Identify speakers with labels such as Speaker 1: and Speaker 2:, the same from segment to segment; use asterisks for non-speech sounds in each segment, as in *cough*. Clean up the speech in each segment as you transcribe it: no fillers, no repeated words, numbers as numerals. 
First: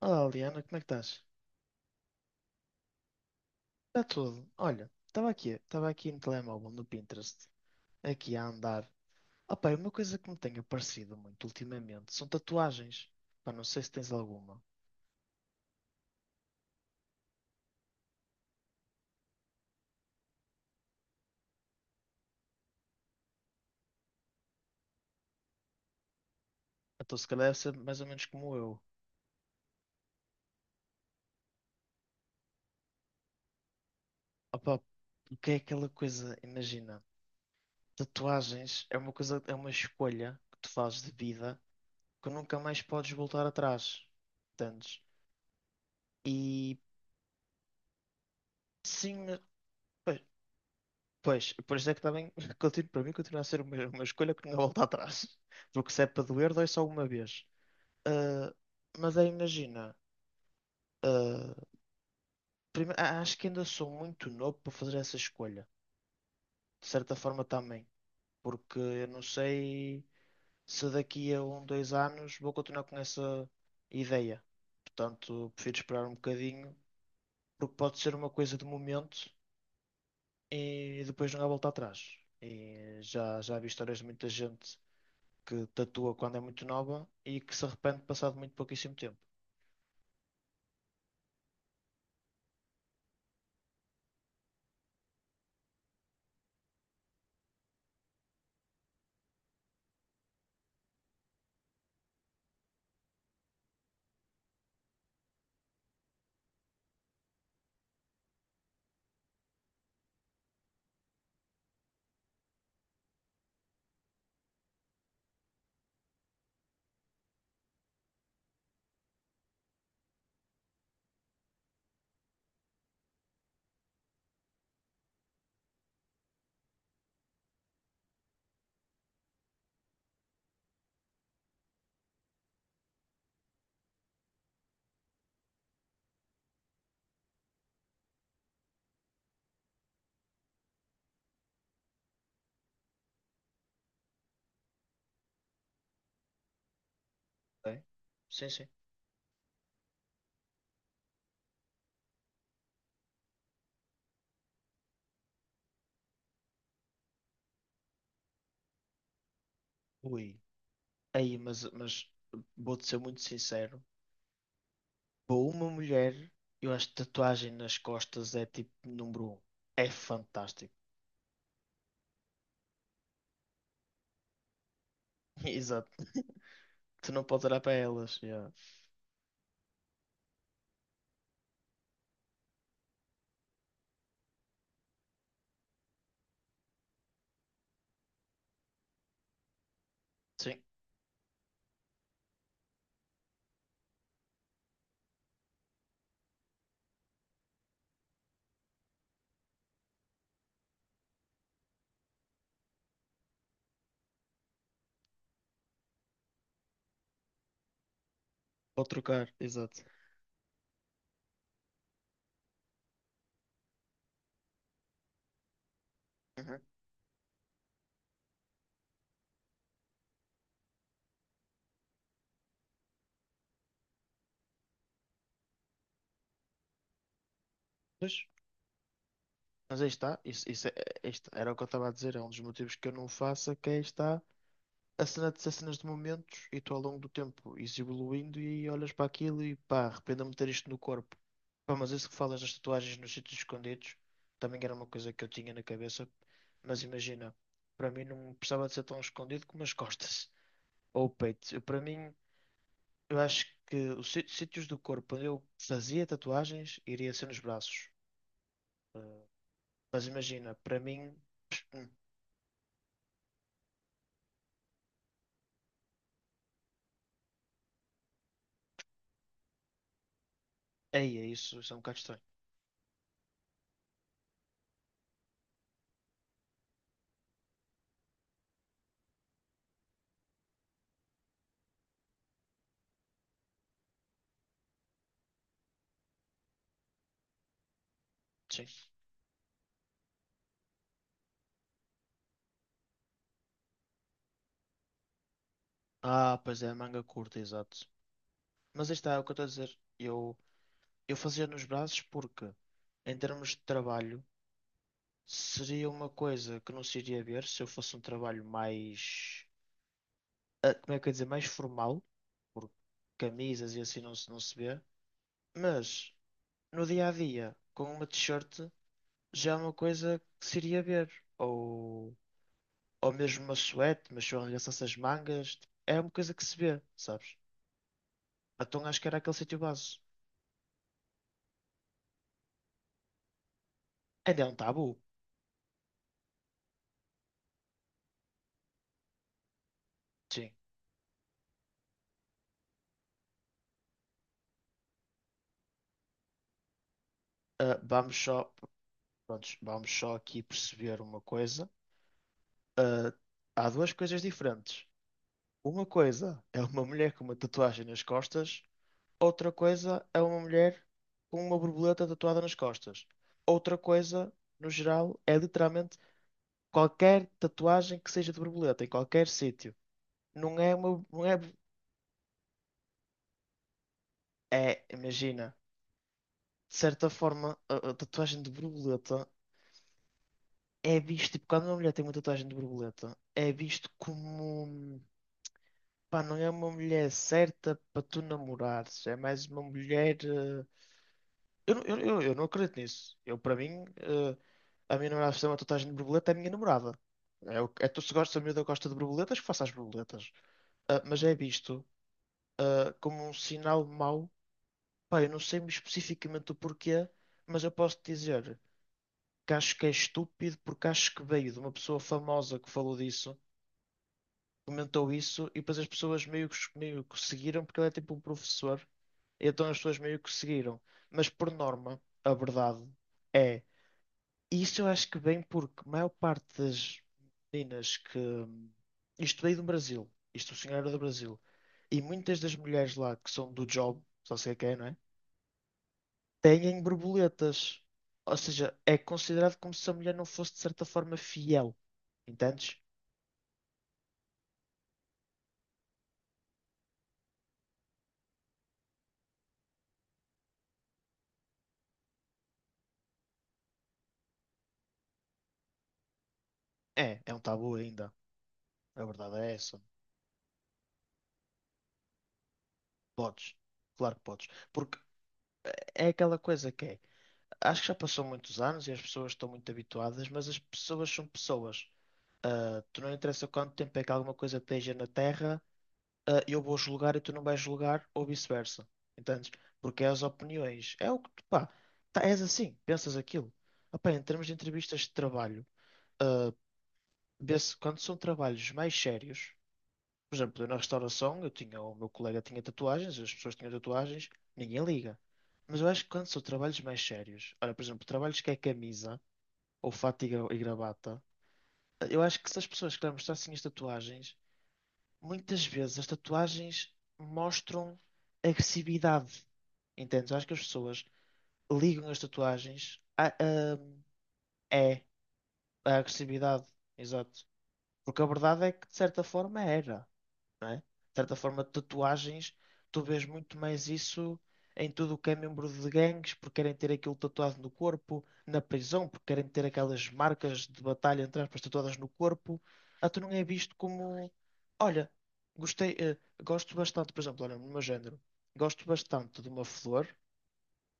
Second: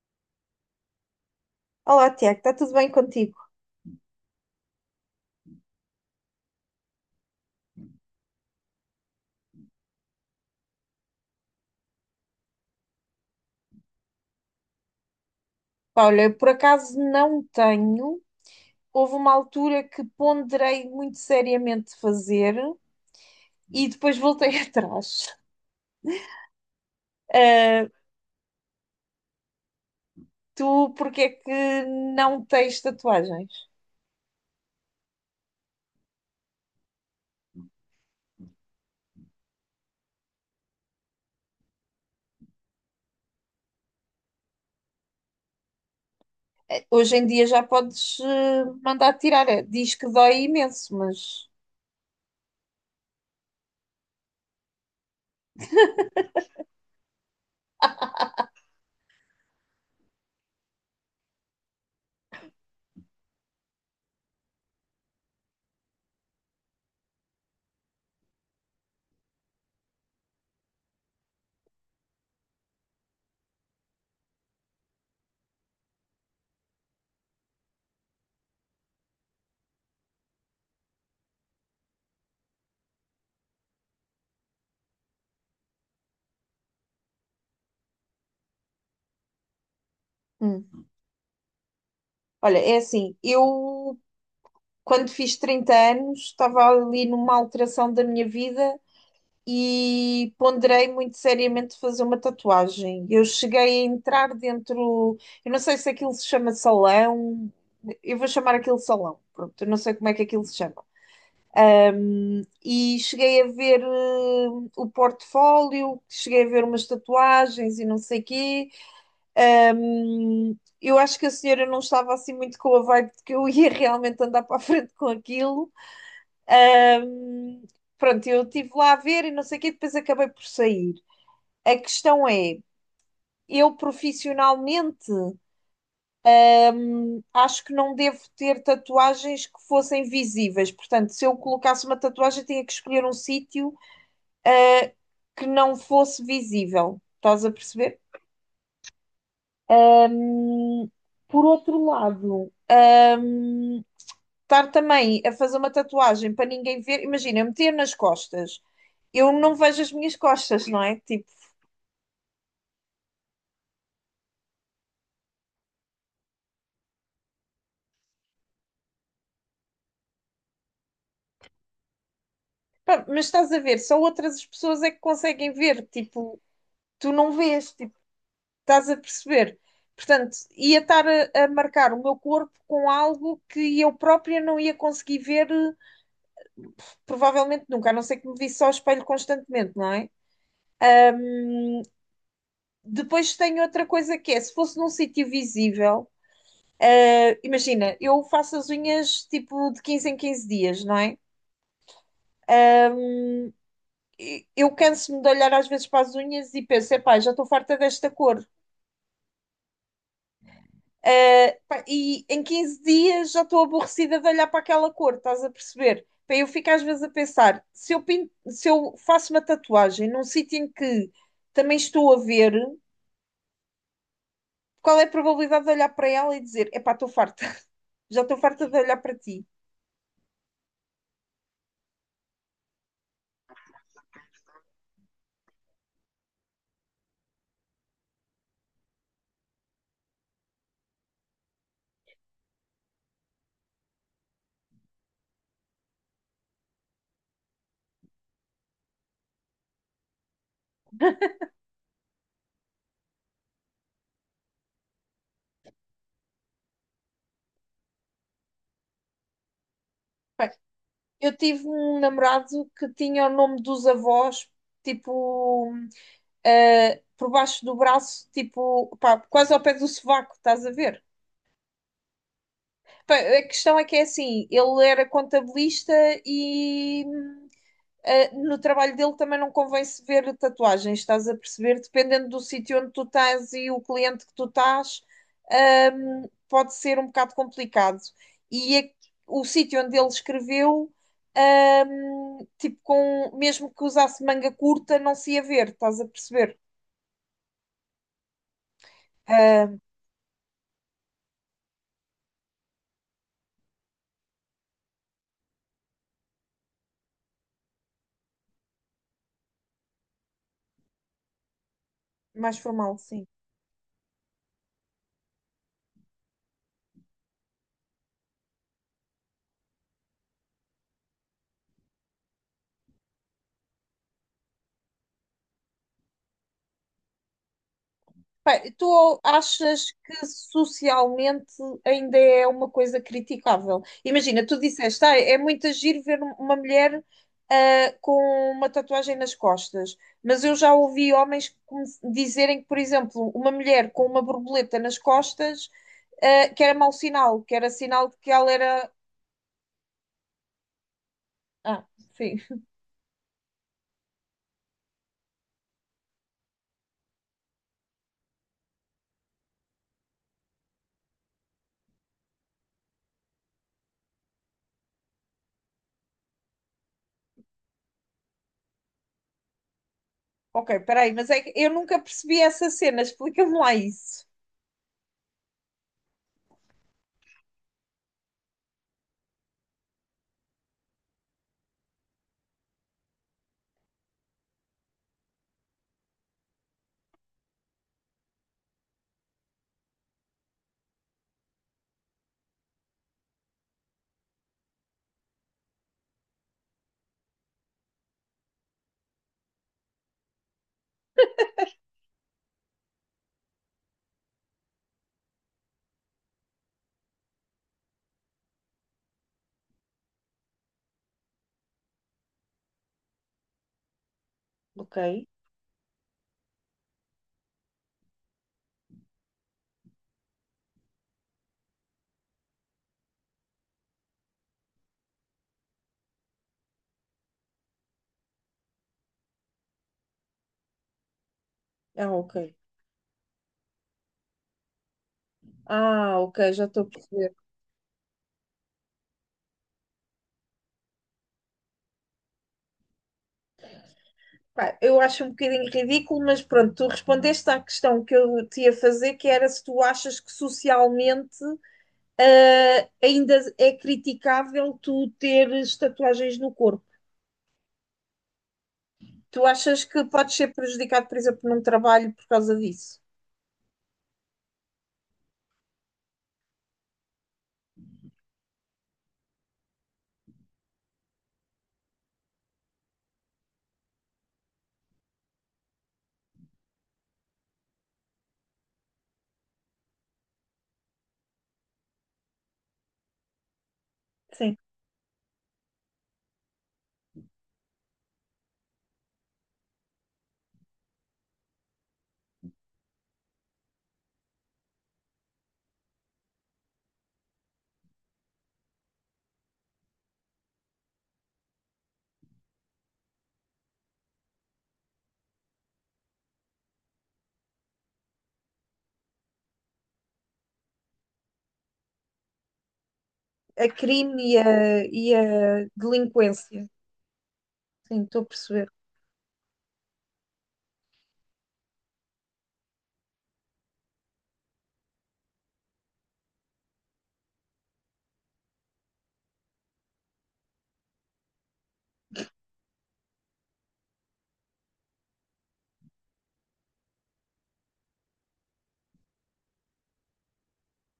Speaker 1: Olá, Liana, como é que estás?
Speaker 2: Olá, Tiago, está tudo bem contigo?
Speaker 1: Está tudo. Olha, estava aqui no telemóvel, no Pinterest, aqui a andar. Opa, uma coisa que me tem aparecido muito ultimamente são tatuagens. Pá, não sei se tens alguma.
Speaker 2: Pá, olha, por acaso não tenho. Houve uma altura que ponderei muito seriamente fazer e depois voltei *laughs* atrás.
Speaker 1: Então se calhar deve ser
Speaker 2: Ah,
Speaker 1: mais ou menos como eu.
Speaker 2: tu, porque é que não tens tatuagens?
Speaker 1: Opa, o que é aquela coisa, imagina, tatuagens é uma coisa, é uma escolha que tu fazes de vida que nunca mais podes voltar atrás. Entendes? E
Speaker 2: Hoje em dia já podes mandar
Speaker 1: sim.
Speaker 2: tirar. É, diz que dói imenso, mas.
Speaker 1: Pois, por isso é que também, *laughs* para mim, continua a ser uma escolha que não há volta atrás. *laughs* Porque se é para doer, dói só uma vez. Ah, mas aí imagina, ah, acho que ainda sou muito novo para fazer essa escolha. De certa forma também. Porque eu não sei se daqui a um, dois anos vou continuar com essa ideia. Portanto, prefiro esperar um bocadinho, porque pode ser uma coisa de momento e depois não há volta atrás. E já vi histórias de muita gente que tatua quando é muito nova e que se arrepende passado muito pouquíssimo tempo.
Speaker 2: Hum. Olha, é assim, eu quando fiz 30 anos estava ali numa alteração da minha vida e ponderei muito seriamente fazer uma tatuagem. Eu cheguei a entrar dentro, eu não sei se aquilo se chama salão, eu vou chamar aquilo salão, pronto, eu não sei como é que aquilo se chama. E cheguei a ver o portfólio, cheguei a ver umas tatuagens e não sei quê. Ahm, eu acho que a senhora não estava assim muito com a vibe de que eu *laughs* ia realmente andar para a frente com aquilo. Pronto, eu estive lá a ver e não sei o quê, depois acabei por sair. A questão é, eu profissionalmente acho que não devo ter tatuagens que fossem visíveis. Portanto, se eu colocasse uma tatuagem, tinha que escolher um sítio que não fosse visível. Estás a
Speaker 1: Ok?
Speaker 2: perceber?
Speaker 1: Sim, sim.
Speaker 2: Por outro lado, estar também a fazer uma tatuagem para ninguém ver, imagina, eu meter nas costas. Eu não vejo as minhas
Speaker 1: Ui.
Speaker 2: costas, não é? Tipo,
Speaker 1: Aí, mas vou-te ser muito sincero. Para uma mulher, eu acho que tatuagem nas costas é tipo número um. É fantástico.
Speaker 2: pá, mas estás a ver, só outras pessoas é que
Speaker 1: *laughs*
Speaker 2: conseguem ver,
Speaker 1: Exato.
Speaker 2: tipo,
Speaker 1: Tu
Speaker 2: tu
Speaker 1: não
Speaker 2: não
Speaker 1: podes olhar para
Speaker 2: vês, tipo,
Speaker 1: elas. Yeah.
Speaker 2: estás a perceber? Portanto, ia estar a marcar o meu corpo com algo que eu própria não ia conseguir ver, provavelmente nunca, a não ser que me visse ao espelho constantemente, não é?
Speaker 1: Sim,
Speaker 2: Depois tenho outra coisa que é, se fosse num sítio visível, imagina, eu faço as unhas tipo de 15 em 15 dias, não é? E eu canso-me de olhar às vezes para as unhas e penso, epá, já estou farta desta cor.
Speaker 1: pode trocar. Exato.
Speaker 2: Pá, e em 15 dias já estou aborrecida de olhar para aquela cor, estás a perceber? Pá, eu
Speaker 1: Uhum.
Speaker 2: fico às vezes a pensar, se eu, se eu faço uma tatuagem num sítio em que também estou a ver, qual é a probabilidade de olhar para ela e dizer, epá, estou farta, *laughs*
Speaker 1: Pois,
Speaker 2: já estou farta de olhar para ti.
Speaker 1: mas aí está. Isso é, isto era o que eu estava a dizer. É um dos motivos que eu não faço, é que aí está. A cena de ser cenas de momentos e tu ao longo do tempo ires evoluindo e olhas para aquilo e pá, arrependo-me de ter isto no corpo. Pá, mas isso que falas das tatuagens nos sítios escondidos também era uma coisa que eu tinha na cabeça, mas imagina, para mim não precisava de ser tão escondido como as costas *laughs* ou o peito. Eu, para mim, eu acho que os sítios do corpo onde eu fazia tatuagens iria ser nos braços. Ah, mas
Speaker 2: Bem,
Speaker 1: imagina, para mim,
Speaker 2: eu tive
Speaker 1: *sniffs* *tsk*
Speaker 2: um namorado que tinha o nome dos avós, tipo, por baixo do braço, tipo, pá, quase ao pé do sovaco, estás a ver?
Speaker 1: ei, é isso, isso é um bocado estranho.
Speaker 2: A questão é que é assim, ele era contabilista e no trabalho dele também não convém se ver tatuagens, estás a perceber? Dependendo do sítio onde tu estás e o cliente que tu estás, pode ser um bocado complicado.
Speaker 1: Sim.
Speaker 2: E a- o sítio onde ele escreveu, tipo, com, mesmo que usasse manga curta, não se ia ver, estás a
Speaker 1: Ah,
Speaker 2: perceber?
Speaker 1: pois é, manga curta, exato. Mas aí está, é o que eu estou a
Speaker 2: Ah,
Speaker 1: dizer. Eu fazia nos braços porque, em termos de trabalho, seria uma coisa que não se iria ver se eu fosse um trabalho mais, como é que eu ia dizer, mais formal,
Speaker 2: mais
Speaker 1: porque
Speaker 2: formal, sim.
Speaker 1: camisas e assim não se vê. Mas, no dia a dia, com uma t-shirt, já é uma coisa que se iria ver. Ou, ou mesmo uma suéte, mas se eu arregaçasse as mangas, é uma coisa que se vê, sabes?
Speaker 2: Bem,
Speaker 1: Então acho que era
Speaker 2: tu
Speaker 1: aquele sítio
Speaker 2: achas
Speaker 1: base.
Speaker 2: que socialmente ainda é uma coisa criticável?
Speaker 1: Ainda é
Speaker 2: Imagina,
Speaker 1: um
Speaker 2: tu
Speaker 1: tabu.
Speaker 2: disseste, ah, é muito giro ver uma mulher ah, com uma tatuagem nas costas, mas
Speaker 1: Sim.
Speaker 2: eu já ouvi homens dizerem que, por exemplo, uma mulher com uma borboleta nas costas ah, que era mau sinal, que era sinal
Speaker 1: Vamos
Speaker 2: de que ela
Speaker 1: só.
Speaker 2: era.
Speaker 1: Prontos, vamos só aqui perceber uma coisa.
Speaker 2: Ah, sim.
Speaker 1: Ah, há duas coisas diferentes. Uma coisa é uma mulher com uma tatuagem nas costas, outra coisa é uma mulher com uma borboleta tatuada nas costas. Outra coisa, no geral, é literalmente qualquer tatuagem que seja de borboleta, em qualquer sítio. Não é
Speaker 2: Ok,
Speaker 1: uma.
Speaker 2: peraí,
Speaker 1: Não
Speaker 2: mas
Speaker 1: é,
Speaker 2: é que eu nunca percebi essa cena, explica-me lá isso.
Speaker 1: é, imagina, de certa forma, a tatuagem de borboleta é visto, tipo, quando uma mulher tem uma tatuagem de borboleta, é visto como. Pá, não é uma mulher certa para tu namorares. É mais uma mulher. Eu não acredito nisso. Eu, para mim, a minha namorada fazer uma tatuagem de borboleta é a minha namorada. É, é tu se gosta, a miúda gosta de borboletas, que faça as borboletas. Ah, mas é visto, como um sinal mau. Pá, eu não sei especificamente o porquê, mas eu posso te dizer que acho que é estúpido porque acho que veio de uma pessoa famosa que falou disso.
Speaker 2: Ok.
Speaker 1: Comentou isso e depois as pessoas meio que seguiram, porque ele é tipo um professor, então as pessoas meio que seguiram. Mas por norma, a verdade é, e isso eu acho que vem porque a maior parte das meninas que. Isto veio do Brasil, isto o senhor era do Brasil, e
Speaker 2: Ah, ok.
Speaker 1: muitas das mulheres lá que são do job, só sei quem, não é?
Speaker 2: Ah, ok, já
Speaker 1: Têm
Speaker 2: estou a perceber.
Speaker 1: borboletas. Ou seja, é considerado como se a mulher não fosse de certa forma fiel. Entendes?
Speaker 2: Pá, eu acho um bocadinho ridículo, mas pronto, tu respondeste à questão que eu te ia fazer, que era se tu achas que socialmente ah, ainda é criticável tu teres tatuagens no corpo.
Speaker 1: É um tabu ainda. A verdade
Speaker 2: Tu
Speaker 1: é essa.
Speaker 2: achas que podes ser prejudicado, por exemplo, num trabalho por causa disso?
Speaker 1: Podes, claro que podes. Porque é aquela coisa que é. Acho que já passou muitos anos e as pessoas estão muito habituadas, mas as pessoas são pessoas. Ah, tu não interessa quanto tempo é que alguma coisa esteja na Terra, ah, eu vou julgar e tu não vais julgar, ou vice-versa. Entendes? Porque é as opiniões. É o que tu, pá, tá, és assim, pensas aquilo. Ah, pá, em termos de
Speaker 2: Sim.
Speaker 1: entrevistas de trabalho, ah, vê-se quando são trabalhos mais sérios. Por exemplo, eu na restauração, eu tinha, o meu colega tinha tatuagens, as pessoas tinham tatuagens, ninguém liga. Mas eu acho que quando são trabalhos mais sérios, olha, por exemplo, trabalhos que é camisa, ou fato e gravata, eu acho que se as pessoas querem mostrar assim as tatuagens, muitas vezes as tatuagens mostram agressividade. Entendes? Eu acho que as pessoas ligam as tatuagens a,
Speaker 2: A crime e a,
Speaker 1: é
Speaker 2: e a
Speaker 1: a
Speaker 2: delinquência.
Speaker 1: agressividade. Exato.
Speaker 2: Sim,
Speaker 1: Porque
Speaker 2: estou
Speaker 1: a
Speaker 2: a
Speaker 1: verdade
Speaker 2: perceber.
Speaker 1: é que, de certa forma, era. Não é? De certa forma, tatuagens, tu vês muito mais isso em tudo o que é membro de gangues, porque querem ter aquilo tatuado no corpo, na prisão, porque querem ter aquelas marcas de batalha, entre aspas, tatuadas no corpo. Ah, tu não é visto como, olha, gostei, gosto bastante, por exemplo, olha, no meu género, gosto bastante de uma flor.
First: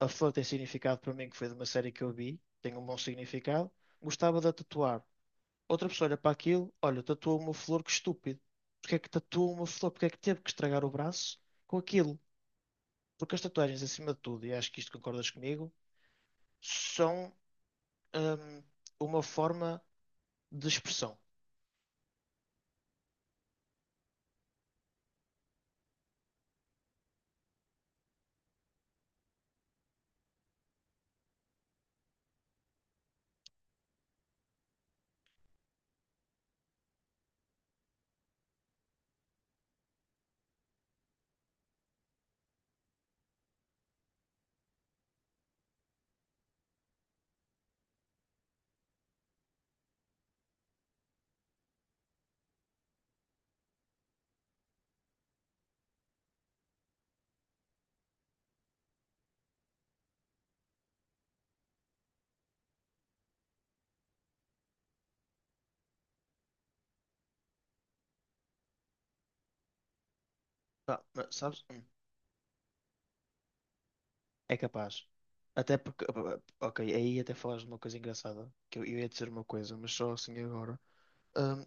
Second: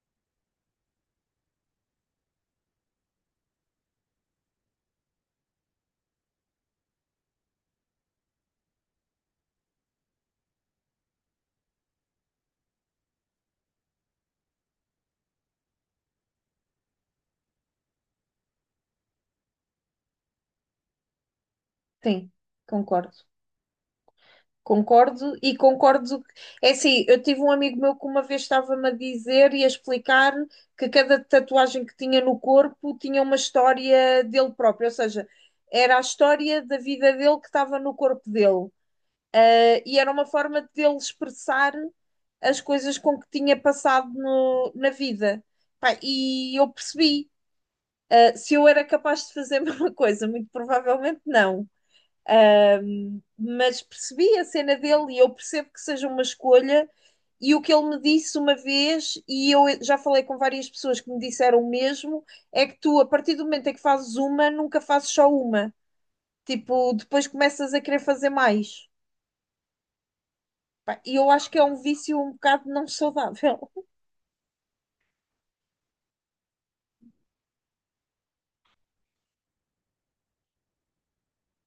Speaker 1: A flor tem significado para mim, que foi de uma série que eu vi, tem um bom significado. Gostava de a tatuar. Outra pessoa olha para aquilo, olha, tatuou uma flor, que estúpido. Porque é que tatuou uma flor? Porque é que teve que estragar o braço com aquilo? Porque as tatuagens, acima de tudo, e acho que isto concordas comigo, são hum, uma forma de expressão.
Speaker 2: Sim, concordo. Concordo e concordo. É assim, eu tive um amigo meu que uma vez estava-me a dizer e a explicar que cada tatuagem que tinha no corpo tinha uma história dele próprio, ou seja, era a história da vida dele que estava no corpo dele. E era uma forma de ele expressar as coisas com que tinha passado na vida. Pá, e eu percebi, se eu era capaz de fazer *laughs* a mesma coisa, muito provavelmente não. Mas percebi a cena dele e eu percebo que seja uma escolha. E o que ele me disse uma vez, e eu já falei com várias pessoas que me disseram o mesmo, é que tu, a partir do momento em que fazes uma, nunca fazes só uma. Tipo, depois começas a querer fazer mais. Pá,
Speaker 1: Pá,
Speaker 2: e eu
Speaker 1: mas
Speaker 2: acho que
Speaker 1: sabes?
Speaker 2: é um vício um bocado não saudável.
Speaker 1: É capaz. Até porque, ok, aí até falaste de uma coisa engraçada, que eu ia dizer uma coisa, mas só assim agora. Hum,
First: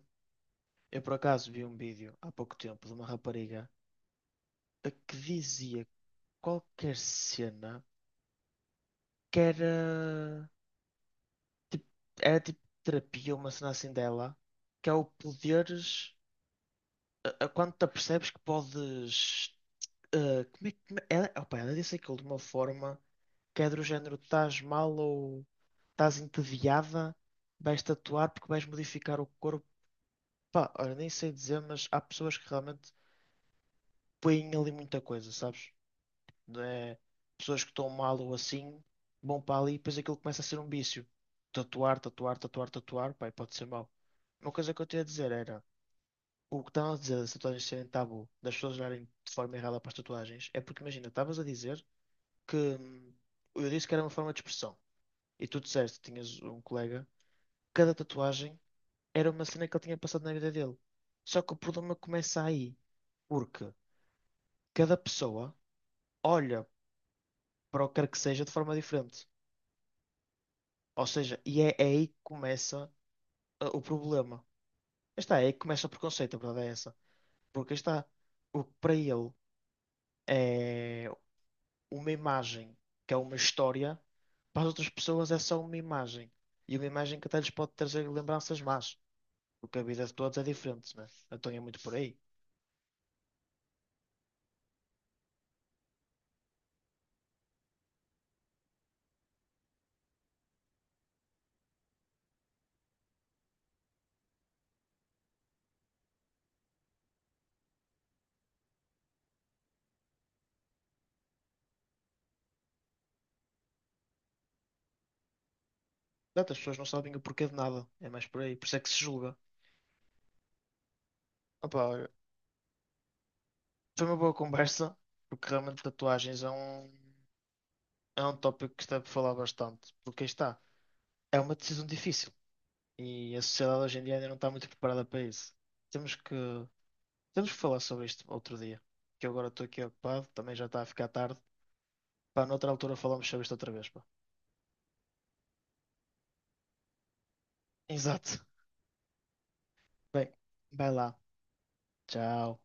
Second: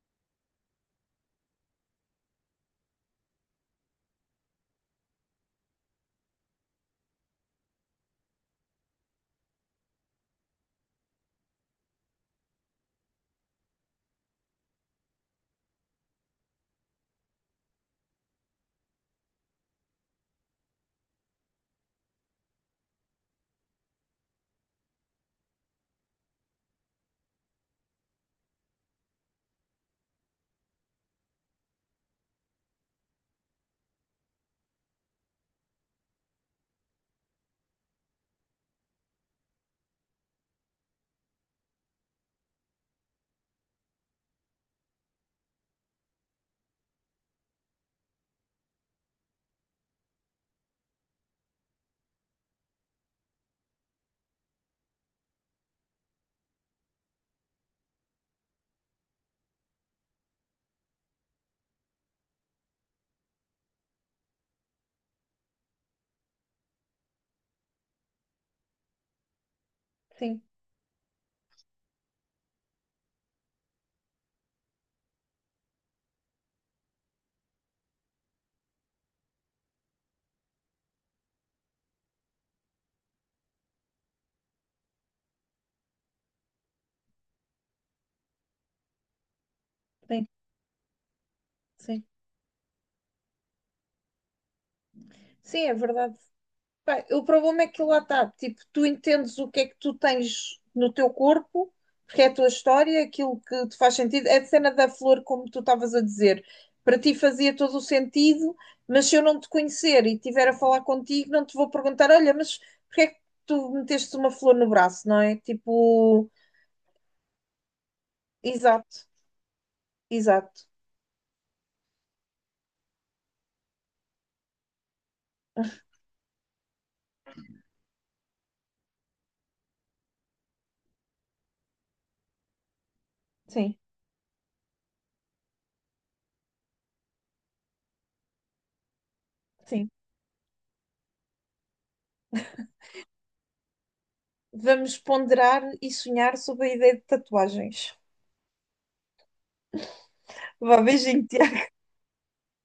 Speaker 1: eu por acaso vi um vídeo há pouco tempo de uma rapariga a que dizia qualquer cena que era. Tipo, era tipo terapia, uma cena assim dela, que é o poderes. A Quando te apercebes que podes. Como é, como é, ela, opa, ela disse aquilo de uma forma que é do género: estás mal ou estás entediada, vais tatuar porque vais modificar o corpo. Pá, olha, nem sei dizer, mas há pessoas que realmente põem ali muita coisa, sabes? Né, pessoas que estão mal ou assim, vão para ali e depois aquilo começa a ser um vício. Tatuar, tatuar, tatuar, tatuar, pai, pode ser mau. Uma coisa que eu tinha a dizer era, o que estavam a dizer das tatuagens serem tabu, das pessoas olharem de forma errada para as tatuagens, é porque imagina, estavas a dizer que eu disse que era uma forma de expressão. E tu disseste, tinhas um colega, cada tatuagem era uma cena que ele tinha passado na vida dele. Só que o problema começa aí, porque cada pessoa olha para o que quer que seja de forma diferente.
Speaker 2: *laughs* Sim,
Speaker 1: Ou seja, e é aí que começa o problema. Está, é aí que começa o preconceito, a verdade é essa. Porque está, o que para ele é uma imagem, que é uma história, para as outras pessoas é só uma imagem. E uma imagem que até lhes pode trazer lembranças más. Porque a vida de
Speaker 2: sim,
Speaker 1: todos é diferente, né? Então é muito por
Speaker 2: sim.
Speaker 1: aí.
Speaker 2: Sim, é verdade. Pá, o problema é que lá está, tipo, tu entendes o que é que tu tens no teu corpo, porque é a tua história, aquilo que te faz sentido. É a cena da flor, como tu estavas a dizer, para ti fazia todo o sentido, mas se eu não te conhecer e estiver a falar contigo, não te vou perguntar, olha, mas porque é que tu meteste uma flor no braço, não é? Tipo,
Speaker 1: Exato, as pessoas não sabem o porquê de nada. É mais por aí. Por isso é que se
Speaker 2: exato,
Speaker 1: julga.
Speaker 2: exato.
Speaker 1: Opa, olha, foi uma boa conversa, porque realmente tatuagens é um tópico que está para falar bastante. Porque aí está, é uma decisão difícil. E a
Speaker 2: Sim,
Speaker 1: sociedade hoje em dia ainda não está muito preparada para isso. Temos que, temos que falar sobre isto outro dia. Que eu agora estou aqui
Speaker 2: sim.
Speaker 1: ocupado, também já está a ficar tarde. Pá, noutra altura falamos sobre isto outra vez, pá.
Speaker 2: Vamos ponderar e sonhar sobre a ideia de tatuagens.
Speaker 1: Exato. Bem,
Speaker 2: Vá,
Speaker 1: vai lá.
Speaker 2: beijinho,
Speaker 1: Tchau.